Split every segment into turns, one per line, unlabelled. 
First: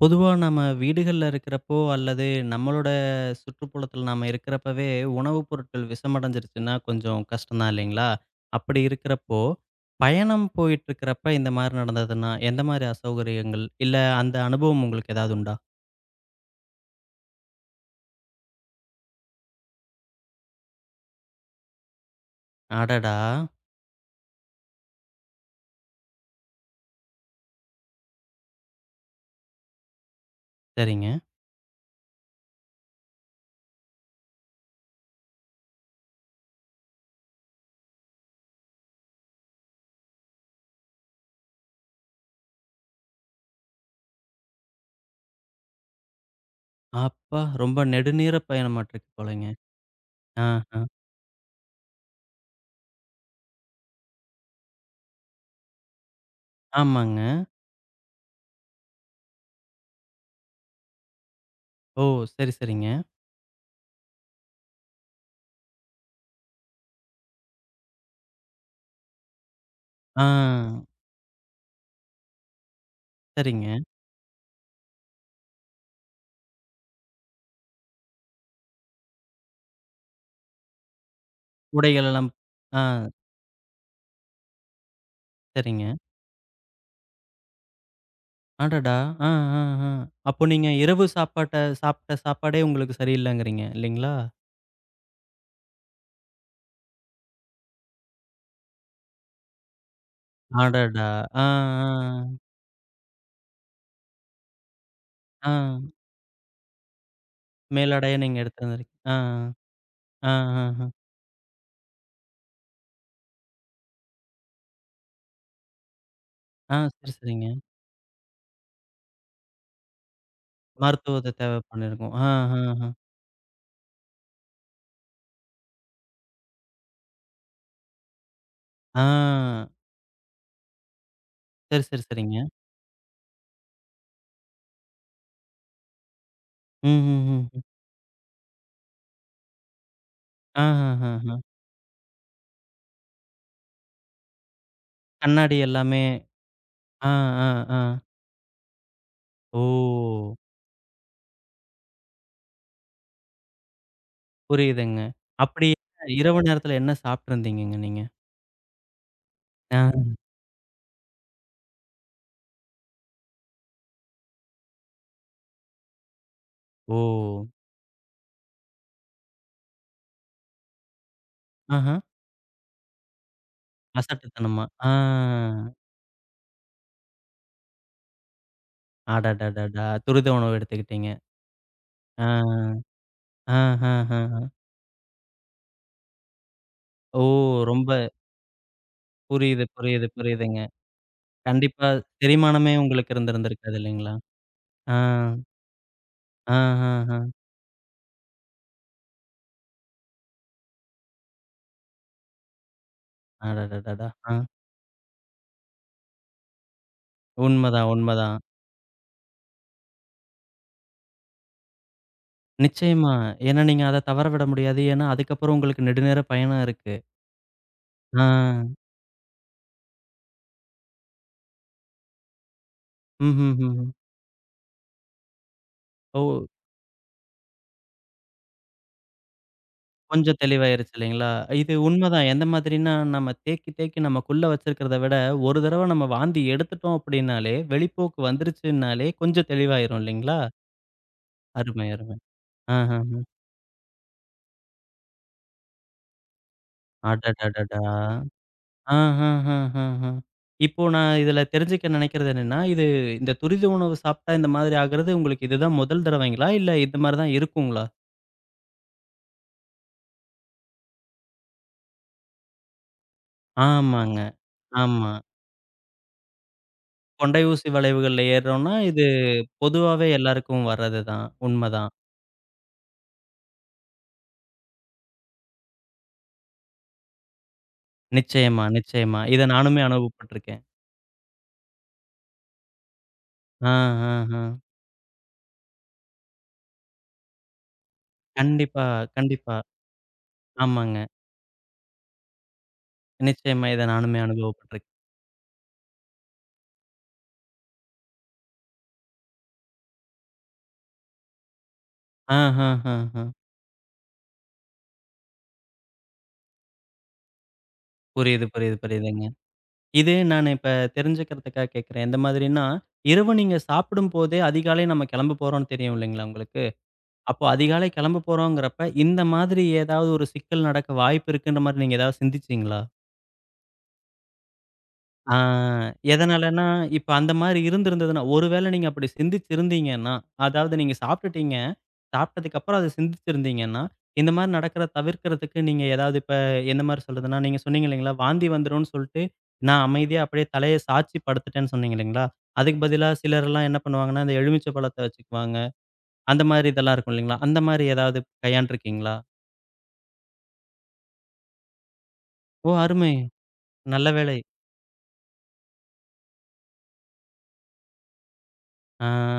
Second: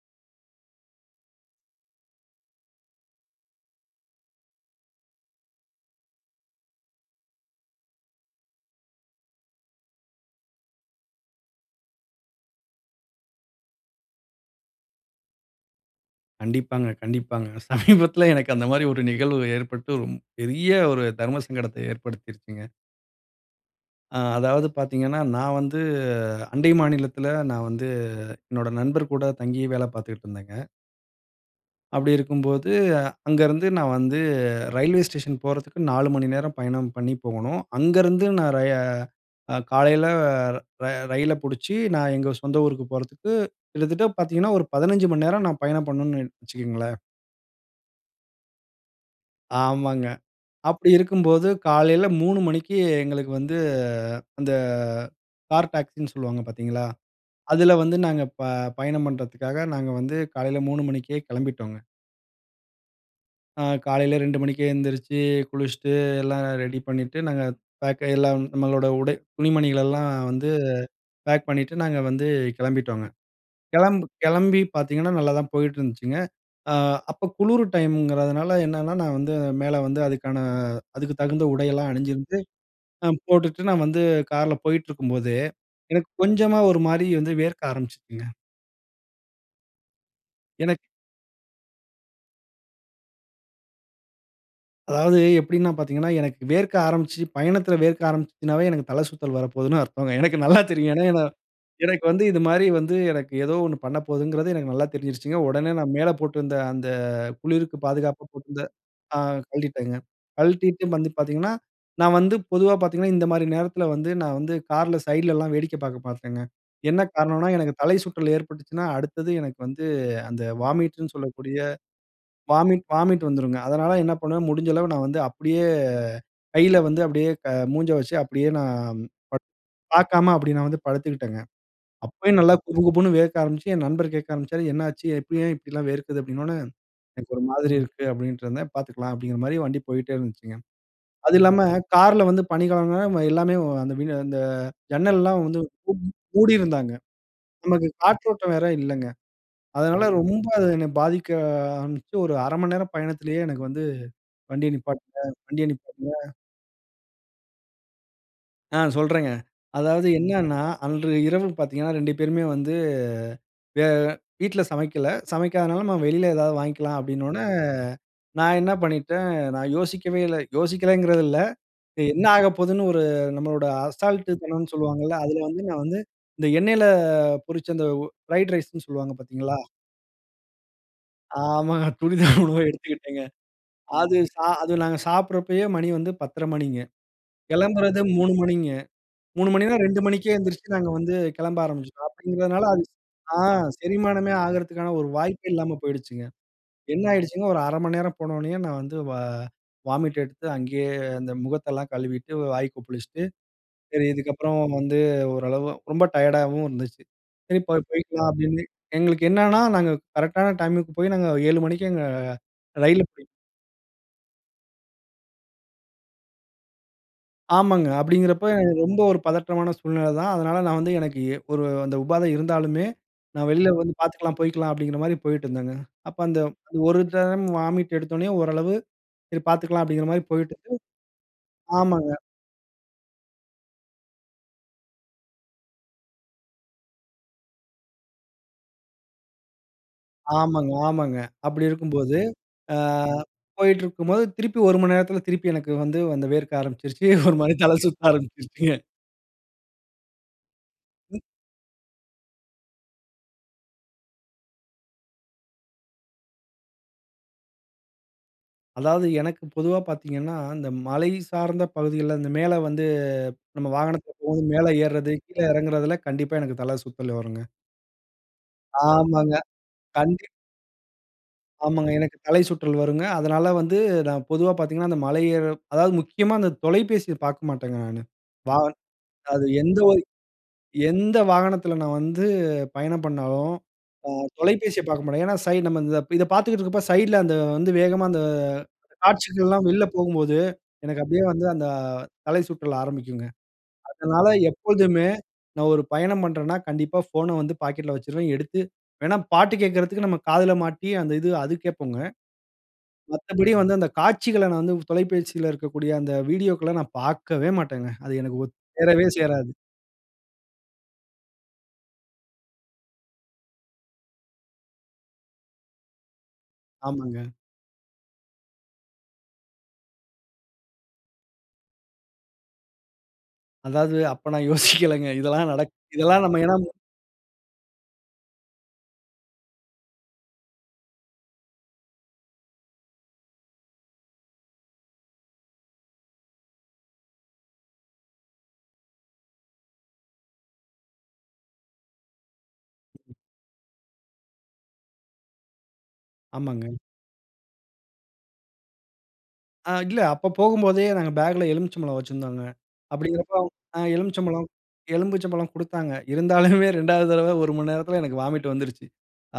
பொதுவா நம்ம வீடுகள்ல இருக்கிறப்போ, அல்லது நம்மளோட சுற்றுப்புறத்துல நாம இருக்கிறப்பவே, உணவுப் பொருட்கள் விஷமடைஞ்சிருச்சுன்னா, கொஞ்சம் கஷ்டம் தான் இல்லைங்களா? அப்படி இருக்கிறப்போ, பயணம் போயிட்டுருக்கிறப்ப இந்த மாரி நடந்ததுன்னா, எந்த மாரி அசௌகரியங்கள்? இல்ல அந்த அனுபவம் உங்களுக்கு ஏதாவது உண்டா?
கண்டிப்பாங்க, கண்டிப்பாங்க. சமீபத்தில எனக்கு அந்த மாரி ஒரு நிகழ்வு ஏற்பட்டு, ரொம் பெரிய ஒரு தர்ம சங்கடத்த ஏற்படுத்திருச்சுங்க.
அடடா!
அதாவது பார்த்தீங்கன்னா, நான் வந்து அண்டை மாநிலத்தில நான் வந்து என்னோட நண்பர் கூட தங்கி வேலை பார்த்துக்கிட்டு இருந்தேங்க.
சரிங்க.
அப்படி இருக்கும்போது, அங்கருந்து நான் வந்து ரயில்வே ஸ்டேஷன் போறதுக்கு 4 மணி நேரம் பயணம் பண்ணி போகணும். அங்கருந்து நான் ரய அ காலையில ர ரயில புடிச்சு நான் எங்க சொந்த ஊருக்கு போறதுக்கு கிட்டத்தட்ட பார்த்தீங்கன்னா, ஒரு 15 மணி நேரம் நான் பயணம் பண்ணணும்னு வச்சுக்கங்களேன்.
அப்பா! ரொம்ப நெடுநீர பயணமாட்டுருக்கு போலங்க.
ஆமாங்க.
ஆ, ஆ.
அப்படி இருக்கும்போது, காலையில 3 மணிக்கு எங்களுக்கு வந்து அந்த கார் டாக்ஸின்னு சொல்லுவாங்க பார்த்தீங்களா?
ஆமாங்க.
அதுல வந்து நாங்க பயணம் பண்றதுக்காக நாங்க வந்து காலையில 3 மணிக்கே கெளம்பிட்டோங்க.
ஓ! சரி, சரிங்க.
காலையில 2 மணிக்கே எந்திரிச்சு, குளிச்சுட்டு எல்லாம் ரெடி பண்ணிட்டு, நாங்க பேக் எல்லாம் நம்மளோட உடை துணிமணிகளெல்லாம் வந்து
ஆ,
பேக் பண்ணிட்டு நாங்க வந்து கெளம்பிட்டோங்க.
சரிங்க.
கெளம்பு கெளம்பி பார்த்தீங்கன்னா, நல்லா தான் போயிட்டு இருந்துச்சுங்க. அ அப்ப குளுரு டைம்ங்கிறதுனால என்னன்னா, நான் வந்து மேல வந்து அதுக்கான அதுக்கு தகுந்த உடையெல்லாம்
உடைகள் எல்லாம்.
அணிஞ்சிருந்து
ஆ,
போட்டுட்டு நான் வந்து கார்ல போயிட்டுருக்கும்போது,
சரிங்க.
எனக்கு கொஞ்சமா ஒரு மாரி வந்து வேர்க்க ஆரம்பிச்சுச்சுங்க.
அடடா! ஆ, ஆ, ஆ. அப்போ நீங்க
எனக்கு
இரவு சாப்பாட்ட சாப்பிட்ட சாப்பாடே உங்களுக்கு சரியில்லங்கிறீங்க இல்லைங்களா?
அதாவது எப்படின்னா பார்த்தீங்கன்னா, எனக்கு வேர்க்க ஆரம்பிச்சு பயணத்தில வேர்க்க ஆரம்பிச்சுச்சுனாவே எனக்கு தல சுத்தல் வரப்போதுன்னு அர்த்தங்க. எனக்கு நல்லா தெரியும்.
அடடா!
ஏன்னா
ஆ, ஆ,
எனக்கு வந்து
ஆ.
இது மாரி வந்து எனக்கு ஏதோ ஒண்ணு பண்ண போதுங்கிறது எனக்கு நல்லா தெரிஞ்சிருச்சுங்க.
ஆ.
உடனே நான் மேல போட்டிருந்த அந்த குளிருக்கு
மேலாடையா
பாதுகாப்பா
நீங்க
போட்டிருந்த
எடுத்து வந்திருக்கீங்க. ஆ,
ஆ கழட்டிட்டேங்க.
ஆ, ஆ,
கழட்டிட்டு
ஆ,
வந்து பார்த்தீங்கன்னா, நான் வந்து பொதுவா பார்த்தீங்கன்னா, இந்த மாரி நேரத்தில வந்து நான் வந்து கார்ல சைட்லலாம் வேடிக்கை பார்க்க பார்த்தேங்க.
ஆ.
என்ன
சரி, சரிங்க.
காரணம்னா, எனக்கு தலை சுற்றல் ஏற்பட்டுச்சுன்னா, அடுத்தது எனக்கு வந்து அந்த வாமிட்ன்னு
மருத்துவ உத தேவை
சொல்லக்கூடிய
பண்ணியிருக்கும். ஆ, ஆ,
வாமிட்
ஆ.
வாமிட் வந்துருங்க. அதனால என்ன பண்ணுவேன், முடிஞ்ச அளவு நான் வந்து அப்படியே கையில வந்து அப்படியே மூஞ்ச வச்சு அப்படியே நான்
ஆ.
பார்க்காம அப்படி நான் வந்து படுத்துக்கிட்டேங்க.
சரி, சரி, சரிங்க.
அப்பயும் நல்லா குபு குபுன்னு வேர்க்க ஆரம்பிச்சு, என் நண்பர் கேட்க ஆரம்பிச்சாரு, "என்னாச்சு? எப்படி ஏன் இப்படிலாம் வேர்க்குது?" அப்படின்னோனே,
ம், ம்,
"எனக்கு ஒரு
ம், ம்.
மாதிரி இருக்கு" அப்படின்ட்டு இருந்தேன். "பார்த்துக்கலாம்" அப்படிங்கிற மாரி வண்டி போயிட்டே இருந்துச்சுங்க.
ஆ, ஆ, ஆ, ஆ.
அது இல்லாம கார்ல வந்து பனிக்காலம்னா நம்ம எல்லாமே அந்த ஜன்னல்லாம்
கண்ணாடி
வந்து
எல்லாமே.
மூடியிருந்தாங்க.
ஆ, ஆ, ஆ.
நமக்கு காற்றோட்டம் வேற இல்லங்க.
ஓ!
அதனால ரொம்ப அது என்ன பாதிக்க ஆரம்பிச்சு, ஒரு 1/2 மணி நேரம் பயணத்திலேயே எனக்கு வந்து வண்டிய
புரியுதுங்க.
நிப்பாட்டுங்க, வண்டிய
அப்படி
நிப்பாட்டுங்க
இரவு நேரத்தில என்ன சாப்பிட்டுருந்தீங்கங்க நீங்க?
சொல்றேங்க.
ஆ.
அதாவது என்னன்னா, அன்று இரவு பார்த்தீங்கன்னா, 2 பேருமே வந்து வே வீட்ல சமைக்கல. சமைக்காதனால நம்ம வெளியில ஏதாவது
ஓ!
வாங்கிக்கலாம் அப்படின்னோனே, நான் என்ன பண்ணிட்டேன், நான் யோசிக்கவே இல்ல. யோசிக்கலங்கிறது இல்ல.
ஆஹ.
என்ன ஆகப்போதுன்னு ஒரு நம்மளோட அசால்ட்டு
அசட்டுத்தனமா.
தனம்னு
ஆ.
சொல்லுவாங்கல்ல, அதுல வந்து நான் வந்து இந்த எண்ணெயில பொரிச்ச அந்த ஃப்ரைட் ரைஸ்ன்னு சொல்லுவாங்க பாத்தீங்களா?
அடடடடா! துரித உணவு எடுத்துக்கிட்டீங்க.
ஆமாங்க.
ஆ.
துரித உணவ எடுத்துக்கிட்டேங்க. அது
ஆஹஹஹ.
சா அது நாங்க சாப்பிடுறப்பயே மணி வந்து 10:30 மணிங்க.
ஓ! ரொம்ப
கிளம்புறது 3 மணிங்க. 3
புரியுது,
மணின்னா 2
புரியுது,
மணிக்கே
புரியுதுங்க.
எந்திரிச்சு நாங்க வந்து கிளம்ப
கண்டிப்பா
ஆரம்பிச்சுட்டோம். அப்படிங்கிறதுனால
செரிமானமே
அது
உங்களுக்கு
ஆ
இருந்திருந்திருக்காது இல்லைங்களா?
செரிமானமே ஆகறதுக்கான
ஆ.
ஒரு வாய்ப்பே இல்லாம போயிடுச்சுங்க. என்ன
ஆஹஹ.
ஆயிடுச்சுங்க, ஒரு 1/2 மணி நேரம் போனோனயே நான் வந்து வாமிட் எடுத்து அங்கேயே அந்த முகத்தெல்லாம் கழுவிட்டு, வாய் கொப்பளிச்சுட்டு சரி,
அடடடடா! ஆ.
இதுக்கப்புறம் வந்து ஓரளவு ரொம்ப டயர்டாவும் இருந்துச்சு. சரி போய்
உண்மதான்,
போய்க்கலாம்
உண்மதான்.
அப்படின்னு. எங்களுக்கு என்னன்னா, நாங்க கரெக்ட்டான டைமுக்கு போய் நாங்க 7 மணிக்கு எங்க ரயில்ல
நிச்சயமா.
போய்
ஏன்னா நீங்க அத தவற விட முடியாது. ஏன்னா அதுக்கப்புறம் உங்களுக்கு நெடுநேர பயணம் இருக்கு.
ஆமாங்க.
ஆ.
அப்படிங்கிறப்ப எனக்கு ரொம்ப ஒரு பதற்றமான சூழ்நிலை தான். அதனால நான் வந்து எனக்கு ஒரு அந்த உபாதை இருந்தாலுமே, நான் வெளில
ம்ஹ்ஹ்ம்.
வந்து பார்த்துக்கலாம், போய்க்கலாம் அப்படிங்கிற மாரி போயிட்டு இருந்தேங்க. அப்ப அந்த
ஓ!
அந்த ஒரு டைம் வாமிட் எடுத்தோனே ஓரளவு சரி பார்த்துக்கலாம் அப்படிங்கிற மாரி
கொஞ்சம்
போயிட்டு இருந்து-
தெளிவாயிருச்சு இல்லைங்களா? இது
ஆமாங்க,
உண்மதான். எந்த மாதிரின்னா, நம்ம தேக்கி தேக்கி நமக்குள்ள வச்சிருக்கிறத விட, ஒரு தடவ நம்ம வாந்தி எடுத்துட்டோம் அப்படின்னாலே, வெளிப்போக்கு வந்துருச்சுன்னாலே கொஞ்சம் தெளிவாயிரும் இல்லைங்களா?
ஆமாங்க, ஆமாங்க. அப்படி
அருமை, அருமை.
இருக்கும்போது ஆ
ஆஹஹ.
போயிட்டுருக்கும்போது, திருப்பி 1 மணி நேரத்தில திருப்பி எனக்கு வந்து அந்த வேர்க்க ஆரம்பிச்சுருச்சு. ஒரு மாரி தல
அடடடடா!
சுத்த ஆரம்பிச்சுருச்சுங்க.
ஆஹஹஹஹ. இப்போ நான் இதில தெரிஞ்சுக்க நினைக்கிறது என்னன்னா, இது இந்த துரித உணவு சாப்ட்டா இந்த மாதிரி ஆகுறது உங்களுக்கு இதுதான் முதல் தடவைங்களா? இல்ல இந்த மாரி தான் இருக்குங்களா?
அதாவது எனக்கு பொதுவா பார்த்தீங்கன்னா, இந்த மலை சார்ந்த பகுதிகள்ல இந்த மேல வந்து நம்ம வாகனத்தில
ஆமாங்க.
போகும்போது மேல
ஆமா.
ஏறுறது, கீழ இறங்குறதுல கண்டிப்பா எனக்கு தல சுத்தல்
கொண்டை
வருங்க.
ஊசி வளைவுகள்ல ஏறுறோம்னா, இது
ஆமாங்க.
பொதுவாவே
கண்டிப்
எல்லாருக்கும் வர்றது தான்.
ஆமாங்க.
உண்மதான்.
எனக்கு தலை சுற்றல் வருங்க. அதனால வந்து நான் பொதுவா பார்த்தீங்கன்னா, அந்த மலை ஏற அதாவது முக்கியமா அந்த தொலைபேசிய பார்க்க மாட்டேங்க நானு. வா
நிச்சயமா, நிச்சயமா. இத
அது எந்த
நானுமே அனுபவப்பட்டுருக்கேன்.
எந்த வாகனத்துல நான் வந்து பயணம் பண்ணாலும்,
ஆ,
அ
ஆ, ஆ.
தொலைபேசிய பார்க்க மாட்டேன். ஏன்னா, நம்ம இந்த இத பார்த்துக்கிட்டு இருக்கப்ப சைட்ல அந்த வந்து வேகமா அந்த
கண்டிப்பா, கண்டிப்பா.
காட்சிகள்லாம் வெளில போகும்போது, எனக்கு
ஆமாங்க.
அப்படியே வந்து அந்த தலை சுற்றல் ஆரம்பிக்குங்க.
நிச்சயமா இத நானுமே
அதனால
அனுபவப்பட்டுருக்கேன்.
எப்பொழுதுமே நான் ஒரு பயணம் பண்றேன்னா, கண்டிப்பா ஃபோன வந்து பாக்கெட்ல வச்சுருவேன். எடுத்து வேணா பாட்டு கேட்கறதுக்கு நம்ம காதுல மாட்டி அந்த இது அது கேட்போங்க.
ஆ, ஆ, ஆ, ஆ.
மத்தபடி வந்து அந்த காட்சிகள நான் வந்து தொலைபேசியில இருக்கக்கூடிய அந்த வீடியோக்கெல்லாம் நான் பார்க்கவே மாட்டேங்க. அது எனக்கு
புரியுது, புரியுது,
சேரவே
புரியுதுங்க.
சேராது.
இது நான் இப்ப தெரிஞ்சுக்கிறதுக்காக கேட்கிறேன். எந்த மாதிரின்னா, இரவு நீங்க சாப்பிடும்போதே அதிகாலை நம்ம கிளம்ப போறோம்ன்னு தெரியும் இல்லைங்களா உங்களுக்கு?
ஆமாங்க.
அப்போ அதிகாலை கிளம்ப போறோங்கிறப்ப, இந்த மாதிரி ஏதாவது ஒரு சிக்கல் நடக்க வாய்ப்பு இருக்குன்ற மாரி நீங்க ஏதாவது சிந்திச்சீங்களா?
அதாவது அப்ப நான் யோசிக்கலங்க.
ஆ
இதெல்லாம் நம்ம ஏன்னா
எதனாலன்னா, இப்ப அந்த மாரி இருந்திருந்ததுன்னா, ஒரு வேளை நீங்க அப்படி சிந்திச்சிருந்தீங்கன்னா, அதாவது நீங்க சாப்பிட்டுட்டீங்க சாப்பிட்டதுக்கப்புறம் அத சிந்திச்சிருந்தீங்கன்னா, இந்த மாரி நடக்கிறத தவிர்க்கிறதுக்கு நீங்க ஏதாவது இப்ப எந்த மாரி சொல்றதுன்னா, நீங்க சொன்னீங்க இல்லைங்களா? வாந்தி வந்துரும்ன்னு சொல்ட்டு, நான் அமைதியா அப்படியே தலைய சாய்ச்சி படுத்துட்டேன்னு சொன்னீங்க இல்லைங்களா? அதுக்கு பதிலா சிலர்லாம் என்ன பண்ணுவாங்கன்னா, அந்த எலுமிச்சை பழத்த வச்சுக்குவாங்க. அந்த மாரி
ஆமாங்க.
இதெல்லாம் இருக்கும் இல்லைங்களா? அந்த மாரி ஏதாவது கையாண்டுருக்கீங்களா?
இல்ல அப்ப போகும்போதே நாங்க பேக்ல எலுமிச்சம்பழம் வச்சிருந்தோங்க.
ஓ! அருமை.
அப்படிங்கிறப்போ
நல்ல வேலை.
எலுமிச்சம்பழம் எலும்புச்சம்பழம் குடுத்தாங்க. இருந்தாலுமே 2வது தடவ 1 மணி நேரத்துல எனக்கு வாமிட் வந்துருச்சு.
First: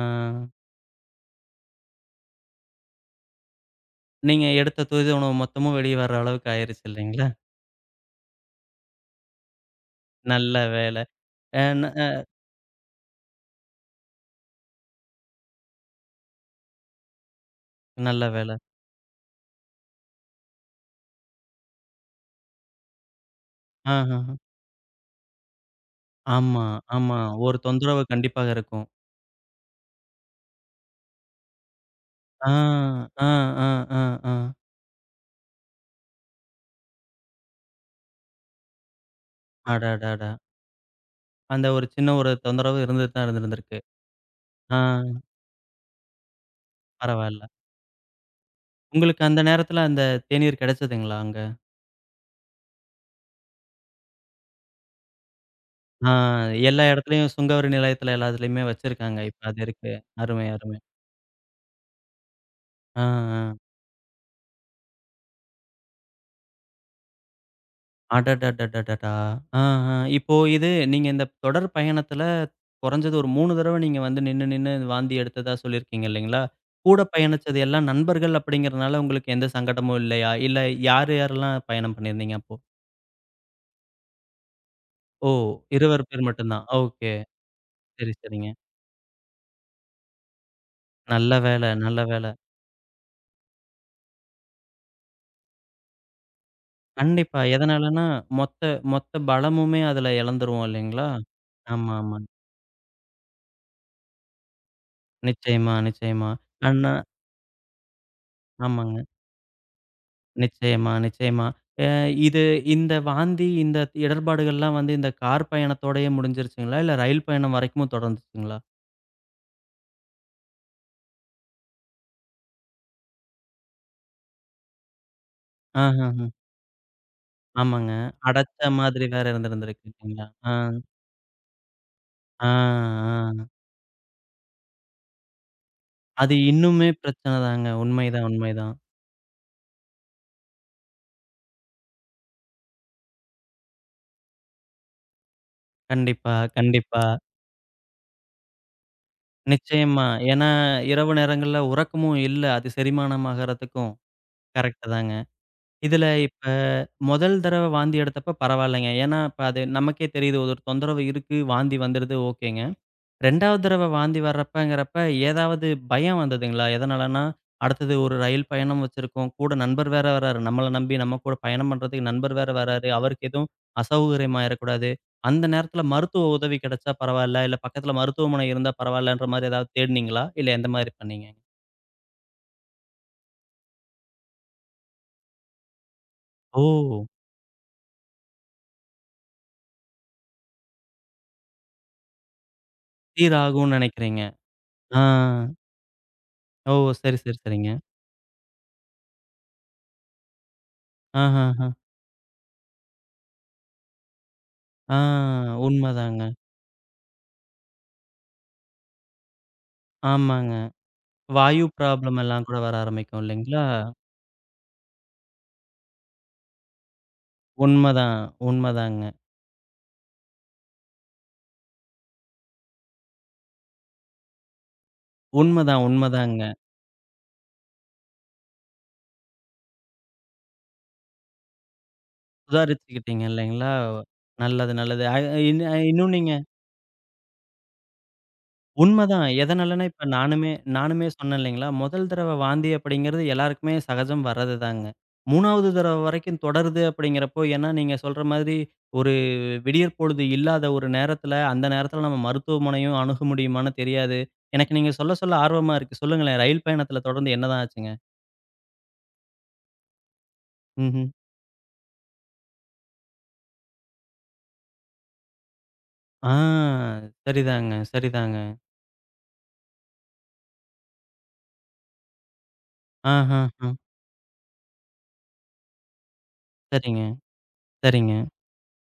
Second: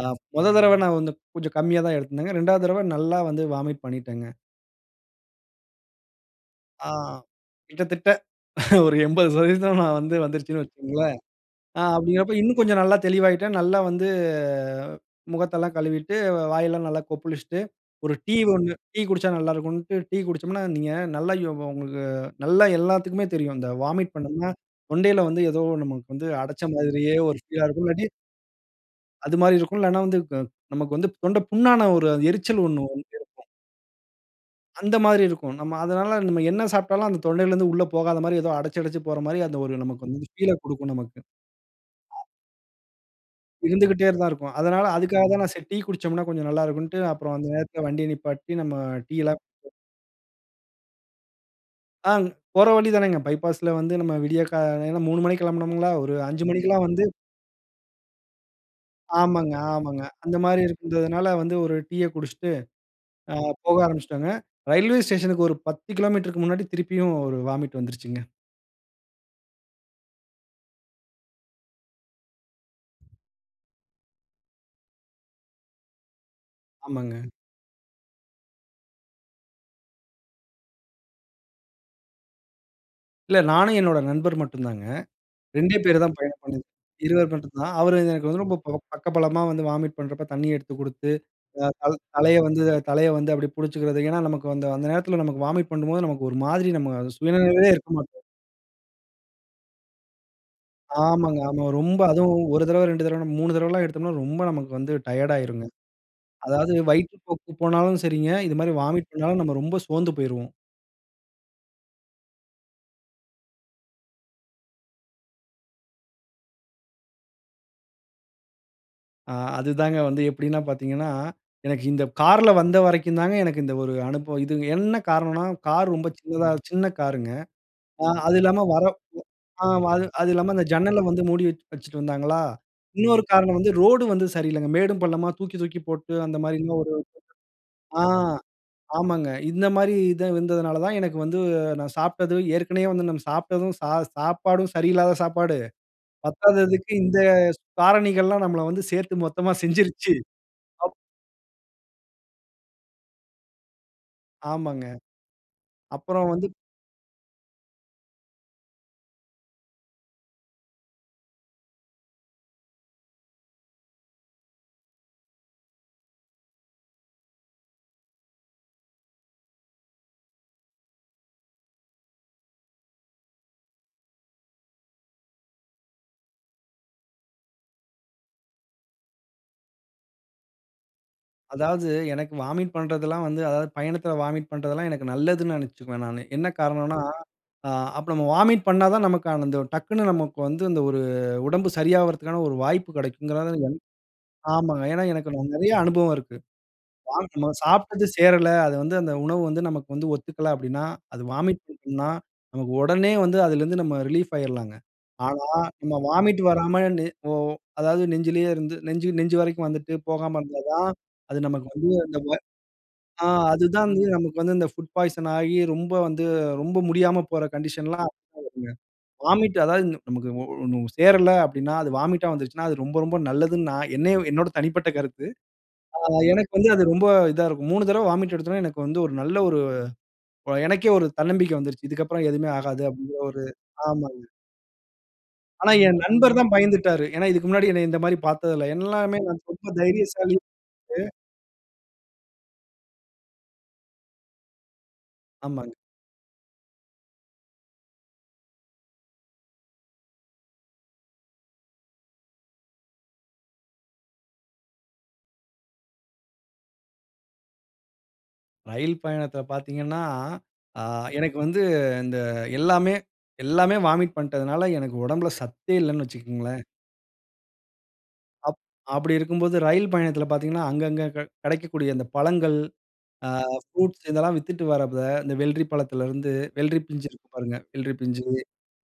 ஆ மொத தடவ நான் வந்து கொஞ்சம் கம்மியா தான் எடுத்திருந்தேங்க. 2வது தடவ நல்லா வந்து வாமிட் பண்ணிட்டேங்க.
நீங்க எடுத்த துரித உணவு மொத்தமும் வெளிய வர அளவுக்கு ஆயிருச்சு
ஆ
இல்லைங்களா?
கிட்டத்தட்ட ஒரு 80% நான் வந்து வந்துருச்சுன்னு
நல்ல வேலை.
வச்சுக்கோங்களேன்.
அ ந அ
அப்படிங்கிறப்ப இன்னும் கொஞ்சம் நல்லா தெளிவாயிட்டேன். நல்லா வந்து முகத்தெல்லாம் கழுவிட்டு, வாயெல்லாம் நல்லா கொப்புளிச்சுட்டு, ஒரு
நல்ல
டீ
வேலை.
ஒண்ணு டீ குடிச்சா நல்லாருக்கும்ன்ட்டு டீ குடிச்சோம்னா, நீங்க நல்லா யோ உங்களுக்கு நல்லா எல்லாத்துக்குமே தெரியும். இந்த வாமிட்
ஆஹஹ.
பண்ணோம்னா, தொண்டையில வந்து ஏதோ நமக்கு வந்து
ஆமா,
அடைச்ச மாதிரியே
ஆமா.
ஒரு
ஒரு
ஃபீலா இருக்கும்.
தொந்தரவு
இல்லாட்டி
கண்டிப்பாக இருக்கும்.
அது மாரி இருக்கும். இல்லன்னா வந்து நமக்கு வந்து தொண்டை புண்ணான ஒரு
ஆ,
எரிச்சல் ஒண்ணு
ஆ, ஆ, ஆ, ஆ.
அந்த மாதிரி இருக்கும். நம்ம அதனால நம்ம என்ன சாப்பிட்டாலும் அந்த தொண்டையிலேருந்து உள்ள போகாத மாரி ஏதோ அடைச்சு அடைச்சு போற மாரி அந்த ஒரு நமக்கு
அடடடா!
வந்து ஃபீல குடுக்கும் நமக்கு.
அந்த ஒரு சின்ன ஒரு தொந்தரவு இருந்துட்டு தான் இருந்திருந்திருக்கு.
இருந்துகிட்டே தான் இருக்கும்.
ஆ,
அதனால அதுக்காக தான் நான் சரி டீ குடிச்சோம்னா கொஞ்சம் நல்லா இருக்கும்ன்ட்டு, அப்புறம்
பரவால்ல.
அந்த நேரத்துல வண்டிய நிப்பாட்டி நம்ம
உங்களுக்கு அந்த
டீலாம்
நேரத்துல அந்த தேநீர் கிடைச்சதுங்களா அங்க?
ஆ போற வழி தானேங்க. பைபாஸ்ல வந்து நம்ம விடிய கா ஏன்னா 3 மணிக்கு கிளம்புனோம்ங்களா,
ஆ,
ஒரு 5
எல்லா
மணிக்கெல்லாம் வந்து
இடத்துலயும் சுங்கவரி நிலையத்துல எல்லாத்துலயுமே வச்சிருக்காங்க. இப்ப
ஆமாங்க,
அது இருக்கு.
ஆமாங்க. அந்த
அருமை,
மாரி
அருமை.
இருந்ததுனால வந்து ஒரு டீய குடிச்சுட்டு
ஆ,
அ
ஆ.
போக ஆரம்பிச்சுட்டோங்க. ரயில்வே ஸ்டேஷனுக்கு ஒரு 10 கிலோமீட்டருக்கு முன்னாடி திருப்பியும் ஒரு வாமிட் வந்துருச்சுங்க.
அடடடடடடா! ஆ, ஆ. இப்போ இது நீங்க இந்த தொடர் பயணத்துல குறைஞ்சது ஒரு 3 தடவ நீங்க வந்து நின்னு, நின்னு வாந்தி எடுத்ததா சொல்லியிருக்கீங்க இல்லைங்களா? கூட
ஆமாங்க.
பயணிச்சது எல்லாம் நண்பர்கள் அப்படிங்கிறனால உங்களுக்கு எந்த சங்கடமும் இல்லையா? இல்ல யார் யாரெல்லாம் பயணம் பண்ணியிருந்தீங்க அப்போ?
இல்ல நானும் என்னோட நண்பர் மட்டும் தாங்க.
ஓ!
2டே பேர்
20
தான்
பேர்
பயணம்
மட்டும் தான்.
பண்ணது.
ஓகே.
இருவர் மட்டும் தான். அவரு
சரி,
எனக்கு வந்து
சரிங்க.
ரொம்ப பக்கபலமா வந்து வாமிட் பண்றப்ப தண்ணி எடுத்து குடுத்து
நல்ல வேல,
அ தல்
நல்ல வேல.
தலைய வந்து தலைய வந்து அப்படி புடிச்சுக்கிறது. ஏன்னா, நமக்கு அந்த அந்த நேரத்துல நமக்கு வாமிட் பண்ணும்போது நமக்கு ஒரு மாதிரி நம்ம
கண்டிப்பா.
சுயநினைவிலே இருக்க
எதனாலன்னா,
மாட்டோம்.
மொத்த மொத்த பலமுமே அதுல இழந்துருவோம் இல்லைங்களா?
ஆமாங்க. ஆமா.
ஆமா,
ரொம்ப
ஆமா.
அதுவும் 1 தடவ, 2 தடவ, 3 தடவலாம் எடுத்தோம்னா ரொம்ப நமக்கு வந்து டயர்ட் ஆயிருங்க.
நிச்சயமா, நிச்சயமா.
அதாவது
ஆனா
வயிற்றுப்போக்கு போனாலும் சரிங்க, இது மாரி
ஆமாங்க.
வாமிட் பண்ணாலும் நம்ம ரொம்ப சோர்ந்து போயிருவோம்.
நிச்சயமா, நிச்சயமா. இது இந்த வாந்தி, இந்த இடர்பாடுகள்லாம் வந்து இந்த கார் பயணத்தோடயே முடிஞ்சிருச்சுங்களா? இல்ல ரயில் பயணம் வரைக்குமும் தொடர்ந்துச்சுங்களா?
அதுதாங்க வந்து எப்படின்னா பாத்தீங்கன்னா, எனக்கு இந்த கார்ல வந்த வரைக்கும் தாங்க எனக்கு இந்த ஒரு அனுபவம். இது என்ன காரணம்னா, கார் ரொம்ப
ஆஹஹ.
சின்னதா சின்ன காருங்க.
ஆமாங்க.
அது இல்லாம
அடைச்ச மாதிரி வேற இருந்திருந்திருக்கு
ஆமா. அது
இல்லைங்களா?
அது
ஆ,
இல்லாம அந்த ஜன்னல வந்து மூடி வச்சுட்டு வந்தாங்களா?
ஆ,
ம். இன்னொரு
ஆ.
காரணம் வந்து ரோடு வந்து சரியில்லங்க. மேடும் பள்ளமா தூக்கி தூக்கி போட்டு
அது
அந்த மாரிலாம்
இன்னுமே
ஒரு
பிரச்சனை தாங்க.
ஆ
உண்மைதான், உண்மைதான்.
ஆமாங்க. இந்த மாரி இது இருந்ததுனால தான் எனக்கு வந்து நான் சாப்பிட்டது ஏற்கனவே வந்து நம்ம சாப்பிட்டதும் சாப்பாடும் சரியில்லாத சாப்பாடு.
கண்டிப்பா,
பத்தாததுக்கு
கண்டிப்பா.
இந்த காரணிகள்லாம் நம்மள வந்து சேர்த்து மொத்தமா
நிச்சயமா.
செஞ்சிருச்சு.
ஏன்னா,
அப்
இரவு நேரங்கள்ல உறக்கமும் இல்ல. அது செரிமானம் ஆகறதுக்கும். கரெக்ட்டு
ஆமாங்க.
தாங்க. இதுல
அப்புறம் வந்து
இப்ப முதல் தடவ வாந்தி எடுத்தப்ப பரவாயில்லங்க. ஏன்னா, இப்ப அது நமக்கே தெரியுது ஒரு தொந்தரவு இருக்கு. வாந்தி வந்துடுது. ஓகேங்க. 2வது தடவ வாந்தி வர்றப்பங்கிறப்ப, ஏதாவது பயம் வந்ததுங்களா? எதனாலன்னா, அடுத்தது ஒரு ரயில் பயணம் வச்சிருக்கோம். கூட நண்பர் வேற வராரு. நம்மள நம்பி நம்ம கூட பயணம் பண்றதுக்கு நண்பர் வேற வராரு. அவருக்கு எதுவும் அசௌகரியம் ஆயிறக்கூடாது. அந்த நேரத்தில மருத்துவ உதவி கிடைச்சா பரவால்ல, இல்ல பக்கத்தில மருத்துவமனை இருந்தா பரவால்லன்ற மாரி ஏதாவது தேடுனீங்களா? இல்ல எந்த மாரி பண்ணீங்க?
அதாவது எனக்கு வாமிட் பண்றதெல்லாம் வந்து அதாவது பயணத்தில வாமிட் பண்றதெல்லாம் எனக்கு நல்லதுன்னு நினச்சுக்குவேன் நானு. என்ன காரணம்னா
ஓ!
ஆ அப்ப நம்ம வாமிட் பண்ணா தான் நமக்கு அந்த டக்குன்னு நமக்கு வந்து அந்த ஒரு உடம்பு சரியாவறதுக்கான ஒரு வாய்ப்பு கிடைக்குங்கிறது
சீராகும்னு நெனைக்கிறீங்க.
ஆமாங்க.
ஆ.
ஏன்னா, எனக்கு நான் நெறைய அனுபவம் இருக்கு.
ஓ! சரி, சரி,
நம்ம
சரிங்க.
சாப்பிட்டது சேரல, அது வந்து அந்த உணவு வந்து நமக்கு வந்து ஒத்துக்கல அப்டின்னா, அது வாமிட்
ஆஹஹ.
பண்ணிட்டோம்னா, நமக்கு உடனே வந்து அதுலேருந்து நம்ம ரிலீஃப் ஆயிரலாங்க.
ஆ
ஆனா, நம்ம
உண்மதாங்க.
வாமிட் வராம நெ ஓ அதாவது நெஞ்சிலேயே இருந்து நெஞ்சு நெஞ்சு வரைக்கும் வந்துட்டு போகாம
ஆமாங்க.
இருந்தா தான், அது
வாயு
நமக்கு வந்து அந்த
ப்ராப்ளம்
வ
எல்லாம் கூட வர ஆரம்பிக்கும்
ஆ
இல்லைங்களா?
அதுதான் வந்து நமக்கு வந்து இந்த ஃபுட் பாய்சன் ஆகி ரொம்ப வந்து ரொம்ப முடியாம போற கண்டிஷன்லாம்
உண்மதான், உண்மதாங்க.
வாமிட் அதாவது நமக்கு ஒண்ணு சேரல அப்டின்னா, அது வாமிட்டா வந்துருச்சுன்னா, அது ரொம்ப ரொம்ப நல்லதுன்னு நான் என்னைய என்னோட தனிப்பட்ட கருத்து.
உண்மதான்,
ஆ
உண்மதாங்க.
எனக்கு வந்து அது ரொம்ப இதா இருக்கும். 3 தடவ வாமிட் எடுத்தோனே எனக்கு வந்து ஒரு நல்ல ஒரு எனக்கே ஒரு தன்னம்பிக்கை வந்துருச்சு. இதுக்கப்புறம் எதுவுமே ஆகாது அப்டிங்கிற
சுதாரிச்சுக்கிட்டீங்க
ஒரு
இல்லைங்களா?
ஆமாங்க.
நல்லது, நல்லது. அ இன்
ஆனா என்
இன்னும் நீங்க
நண்பர் தான் பயந்துட்டாரு. ஏன்னா இதுக்கு முன்னாடி என்னைய இந்த மாரி பார்த்ததில்ல. எல்லாமே
உண்மதான்.
நான் ரொம்ப
எதனாலன்னா, இப்ப
தைரியசாலி.
நானுமே நானுமே சொன்னேன் இல்லைங்களா? முதல் தடவ வாந்தி அப்படிங்கிறது எல்லாருக்குமே சகஜம் வர்றதுதாங்க. 3வது
ஆமாங்க.
தடவ வரைக்கும் தொடருது அப்படிங்கிறப்போ, ஏன்னா நீங்க சொல்ற மாதிரி ஒரு விடியற் பொழுது இல்லாத ஒரு நேரத்தில, அந்த நேரத்தில நம்ம மருத்துவமனையும் அணுக முடியுமான்னு தெரியாது. எனக்கு நீங்க சொல்ல சொல்ல ஆர்வமா இருக்கு. சொல்லுங்களேன், ரயில் பயணத்தில தொடர்ந்து என்னதான் ஆச்சுங்க?
ரயில் பயணத்தில பார்த்தீங்கன்னா, ஆ
ம்ஹ்ம்.
எனக்கு வந்து இந்த எல்லாமே எல்லாமே வாமிட் பண்ட்டதுனால எனக்கு உடம்புல சத்தே இல்லன்னு
ஆ
வச்சுக்கங்களேன்.
சரிதாங்க, சரிதாங்க.
அப் அப்படி இருக்கும்போது ரயில் பயணத்தில பார்த்தீங்கன்னா, அங்கங்க கெடைக்கக்கூடிய அந்த பழங்கள், ஆ
ஆஹஹ.
ஃப்ரூட்ஸ் இதெல்லாம் வித்துட்டு வரப்ப, இந்த வெள்ளரி பழத்திலருந்து வெள்ளரி
சரிங்க,
பிஞ்சு இருக்கு பாருங்க. வெள்ளரி
சரிங்க.
பிஞ்சு,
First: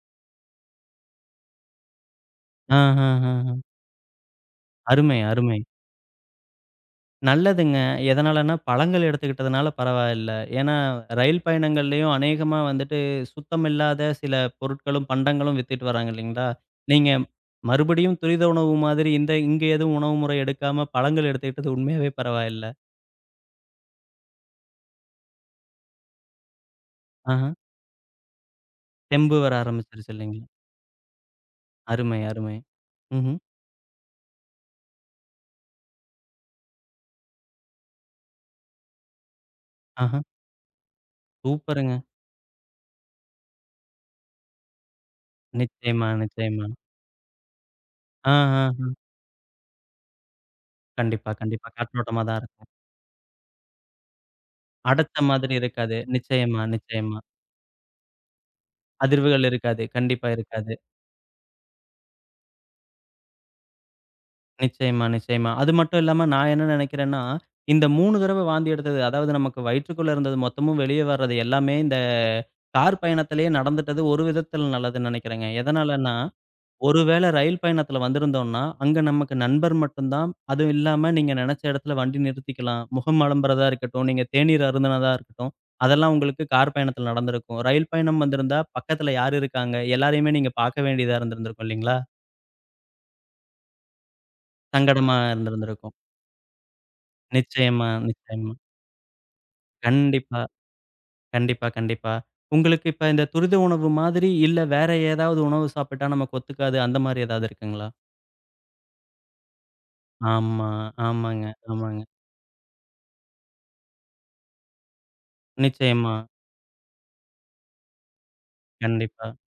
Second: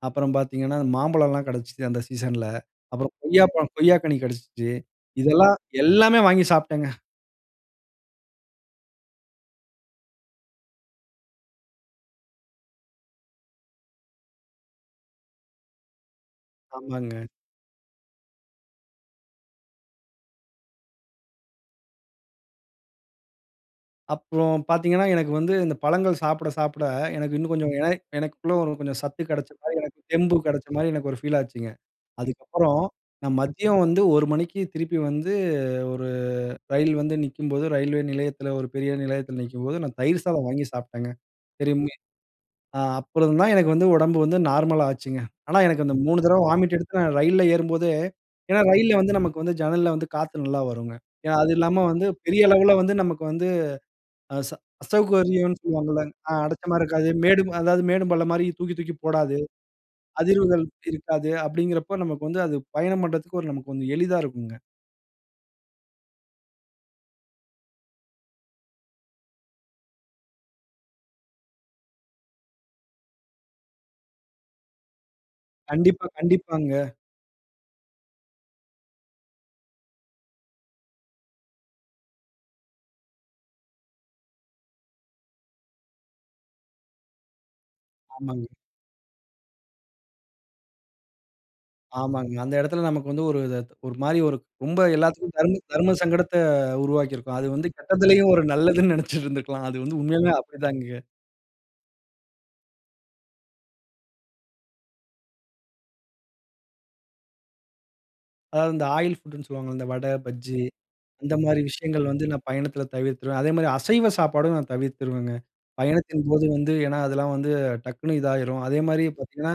அப்புறம் பார்த்தீங்கன்னா, மாம்பழம்லாம் கெடைச்சுது அந்த சீசன்ல. அப்புறம்
ஆஹஹஹ.
கொய்யாப்பழம் கொய்யாக்கனி கெடைச்சுச்சு.
அருமை,
இதெல்லாம்
அருமை.
எல்லாமே வாங்கி சாப்பிட்டேங்க.
நல்லதுங்க. எதனாலன்னா, பழங்கள் எடுத்துக்கிட்டதுனால பரவாயில்ல. ஏன்னா, ரயில் பயணங்கள்லயும் அநேகமா வந்துட்டு சுத்தமில்லாத சில பொருட்களும், பண்டங்களும் வித்துட்டு வராங்க இல்லைங்களா? நீங்க
ஆமாங்க.
மறுபடியும் துரித உணவு மாதிரி இந்த இங்க எதுவும் உணவு முறை எடுக்காம பழங்கள் எடுத்துக்கிட்டது உண்மையாவே பரவாயில்ல.
அப்புறம் பார்த்தீங்கன்னா, எனக்கு வந்து இந்த பழங்கள் சாப்பிட சாப்பிட எனக்கு
ஆஹ.
இன்னும் கொஞ்சம் எனக்குள்ள ஒரு கொஞ்சம் சத்து
தெம்பு வர
கெடைச்ச மாரி, எனக்கு
ஆரம்பிச்சுருச்சு
தெம்பு
இல்லைங்களா?
கெடைச்ச மாரி எனக்கு ஒரு ஃபீல் ஆச்சுங்க.
அருமை, அருமை.
அதுக்கப்புறம் நான்
ம்ஹ்ம்.
மதியம் வந்து 1 மணிக்கு திருப்பி வந்து ஒரு ரயில் வந்து நிக்கும்போது, ரயில்வே நிலையத்தில ஒரு பெரிய நிலையத்தில நிக்கும்போது, நான்
ஆஹ.
தயிர் சாதம் வாங்கி சாப்பிட்டேங்க. திரும்பி
சூப்பருங்க.
அப்புறம் தான் எனக்கு வந்து உடம்பு வந்து நார்மல் ஆச்சுங்க. ஆனா எனக்கு அந்த
நிச்சயமா,
3 தடவ
நிச்சயமா.
வாமிட் எடுத்து நான் ரயில்ல ஏறும்போதே ஏன்னா
ஆஹஹ.
ரயில்ல வந்து நமக்கு வந்து ஜன்னல்ல வந்து காத்து நல்லா வருங்க.
கண்டிப்பா,
ஏன்னா அது
கண்டிப்பா.
இல்லாம வந்து
காற்றோட்டமா தான்
பெரிய
இருக்கும்.
அளவுல வந்து நமக்கு வந்து அ ச
அடச்ச மாதிரி
அசௌகரியம்ன்னு
இருக்காது.
சொல்லுவாங்கல்ல.
நிச்சயமா,
அடைச்ச மாரி இருக்காது.
நிச்சயமா.
மேடும் அதாவது மேடும் பள்ளம் மாரி தூக்கி தூக்கி போடாது.
அதிர்வுகள் இருக்காது. கண்டிப்பா
அதிர்வுகள்
இருக்காது.
இருக்காது. அப்படிங்கிறப்போ நமக்கு வந்து அது பயணம் பண்றதுக்கு ஒரு நமக்கு கொஞ்சம் எளிதா இருக்குங்க.
நிச்சயமா, நிச்சயமா. அது மட்டும் இல்லாம நான் என்ன நெனைக்கிறேன்னா, இந்த 3 தடவ வாந்தி எடுத்தது, அதாவது நமக்கு வயிற்றுக்குள்ள இருந்தது மொத்தமும் வெளிய வர்றது எல்லாமே இந்த கார் பயணத்திலேயே நடந்துட்டது ஒரு விதத்தில நல்லதுன்னு நெனைக்கிறேங்க.
கண்டிப்பா,
எதனாலன்னா
கண்டிப்பாங்க.
ஒரு வேள ரயில் பயணத்துல வந்திருந்தோம்னா, அங்க நமக்கு நண்பர் மட்டும் தான். அதுவும் இல்லாம நீங்க நெனச்ச இடத்துல வண்டி நிறுத்திக்கலாம். முகம் அலம்புறதா இருக்கட்டும், நீங்க தேநீர் அருந்துனதா இருக்கட்டும், அதெல்லாம் உங்களுக்கு கார் பயணத்துல நடந்திருக்கும். ரயில் பயணம்
ஆமாங்க.
வந்திருந்தா பக்கத்துல யார் இருக்காங்க? எல்லாரையுமே நீங்க பார்க்க வேண்டியதா இருந்திருந்திருக்கும் இல்லைங்களா?
ஆமாங்க. அந்த இடத்துல நமக்கு வந்து ஒரு இது ஒரு மாரி ஒரு ரொம்ப
சங்கடமா
எல்லாத்துக்கும் தர்ம
இருந்திருந்திருக்கும்.
தர்ம சங்கடத்த உருவாக்கியிருக்கும். அது வந்து
நிச்சயமா,
கெட்டதிலயும் ஒரு
நிச்சயமா.
நல்லதுன்னு நெனைச்சிட்டு இருந்திருக்கலாம். அது வந்து உண்மையாலுமே
கண்டிப்பா,
அப்படிதாங்க.
கண்டிப்பா, கண்டிப்பா. உங்களுக்கு இப்ப இந்த துரித உணவு மாதிரி, இல்ல வேற ஏதாவது உணவு சாப்பிட்டா நமக்கு ஒத்துக்காது. அந்த மாரி ஏதாவது இருக்குங்களா?
அதாவது இந்த ஆயில் ஃபுட்ன்னு சொல்லுவாங்கல்ல, இந்த வடை, பஜ்ஜி
ஆமா,
அந்த
ஆமாங்க,
மாரி
ஆமாங்க.
விஷயங்கள் வந்து நான் பயணத்தில தவிர்த்துருவேன். அதே மாரி அசைவ சாப்பாடும் நான் தவிர்த்துருவேங்க.
நிச்சயமா,
பயணத்தின் போது வந்து ஏன்னா அதெல்லாம் வந்து டக்குன்னு இதாயிரும். அதே மாரி
கண்டிப்பா.
பார்த்தீங்கன்னா,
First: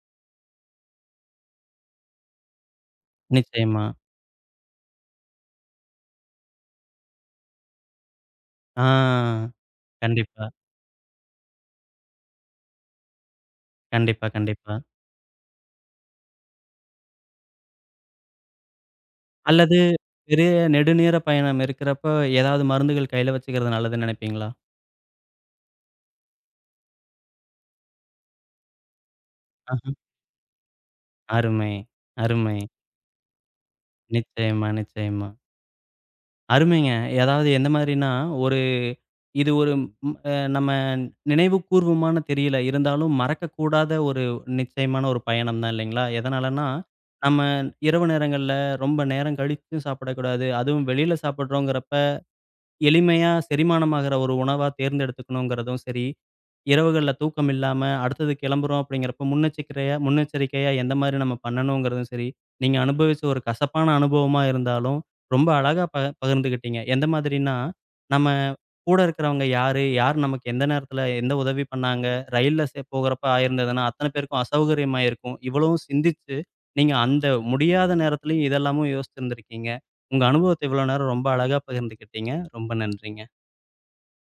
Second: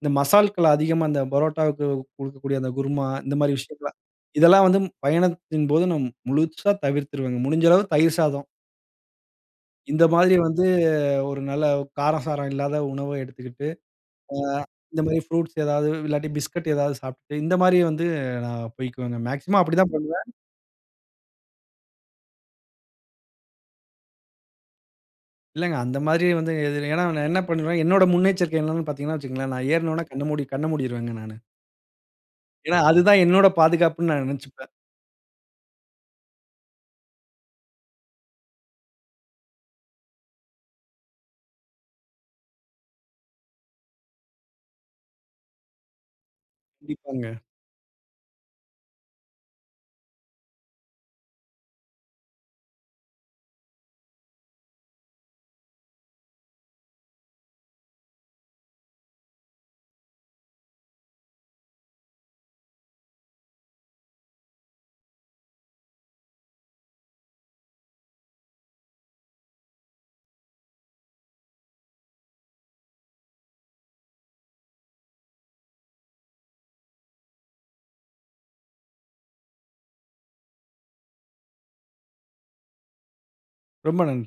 இந்த மசால்கள் அதிகமா அந்த பரோட்டாவுக்கு குடுக்கக்கூடிய அந்த குருமா இந்த மாரி
நிச்சயமா.
விஷயங்கள்லாம் இதெல்லாம் வந்து பயணத்தின் போது நான் முழுசா தவிர்த்துருவேங்க. முடிஞ்ச அளவு தயிர் சாதம்.
ஆ.
இந்த மாதிரி
கண்டிப்பா,
வந்து ஒரு நல்ல காரம் சாரம் இல்லாத உணவ எடுத்துக்கிட்டு,
கண்டிப்பா,
அ
கண்டிப்பா.
இந்த மாரி ஃப்ரூட்ஸ் ஏதாவது, இல்லாட்டி பிஸ்கட் ஏதாவது சாப்பிட்டு, இந்த மாரி வந்து நான் போய்க்குவேங்க. மேக்ஸிமம்
அல்லது
அப்படிதான் பண்ணுவேன்.
பெரிய நெடுநீர பயணம் இருக்கிறப்ப, ஏதாவது மருந்துகள் கையில வச்சுக்கிறது நல்லதுன்னு நினைப்பீங்களா?
இல்லங்க அந்த மாதிரி வந்து எது ஏன்னா நான் என்ன பண்ணுவேன், என்னோட முன்னெச்சரிக்கை என்னன்னு பார்த்தீங்கன்னா வச்சுக்கங்களேன், நான்
ஆஹ.
ஏறுனோனே கண்ண மூடி கண்ண மூடிருவேங்க நானு.
அருமை, அருமை.
ஏன்னா அதுதான் என்னோட பாதுகாப்புன்னு நான்
நிச்சயமா,
நெனச்சுப்பேன்.
நிச்சயமா. அருமைங்க. அதாவது எந்த மாரின்னா, ஒரு இது ஒரு ம் அ நம்ம நினைவுக்கூர்வமான தெரியல. இருந்தாலும் மறக்கக்கூடாத ஒரு நிச்சயமான ஒரு பயணம் தான் இல்லைங்களா? எதனாலன்னா,
கண்டிப்பாங்க.
நம்ம இரவு நேரங்கள்ல ரொம்ப நேரம் கழிச்சும் சாப்பிடக்கூடாது. அதுவும் வெளியில சாப்பிடுறோங்கிற எளிமையா செரிமானமாகிற ஒரு உணவா தேர்ந்தெடுத்துக்கணுங்கிறதும் சரி, இரவுகள்ல தூக்கம் இல்லாம, அடுத்தது கிளம்புறோம் அப்படிங்கிறப்ப முன்னெச்சரிக்கையா முன்னெச்சரிக்கையா எந்த மாரி நம்ம பண்ணணுங்கிறதும் சரி, நீங்க அனுபவிச்ச ஒரு கசப்பான அனுபவமா இருந்தாலும், ரொம்ப அழகா பகிர்ந்துக்கிட்டீங்க. எந்த மாதிரின்னா, நம்ம கூட இருக்கிறவங்க யாரு? யார் நமக்கு எந்த நேரத்தில எந்த உதவி பண்ணாங்க? ரயில்ல சே போகிறப்ப ஆயிருந்ததுன்னா, அத்தன பேருக்கும் அசௌகரியமாயிருக்கும். இவ்வளவும் சிந்திச்சு, நீங்க அந்த முடியாத நேரத்திலயும் இதெல்லாமும் யோசிச்சிருந்திருக்கீங்க. உங்க அனுபவத்த இவ்வளோ நேரம் ரொம்ப அழகா பகிர்ந்துக்கிட்டீங்க. ரொம்ப நன்றிங்க.
ரொம்ப நன்றி.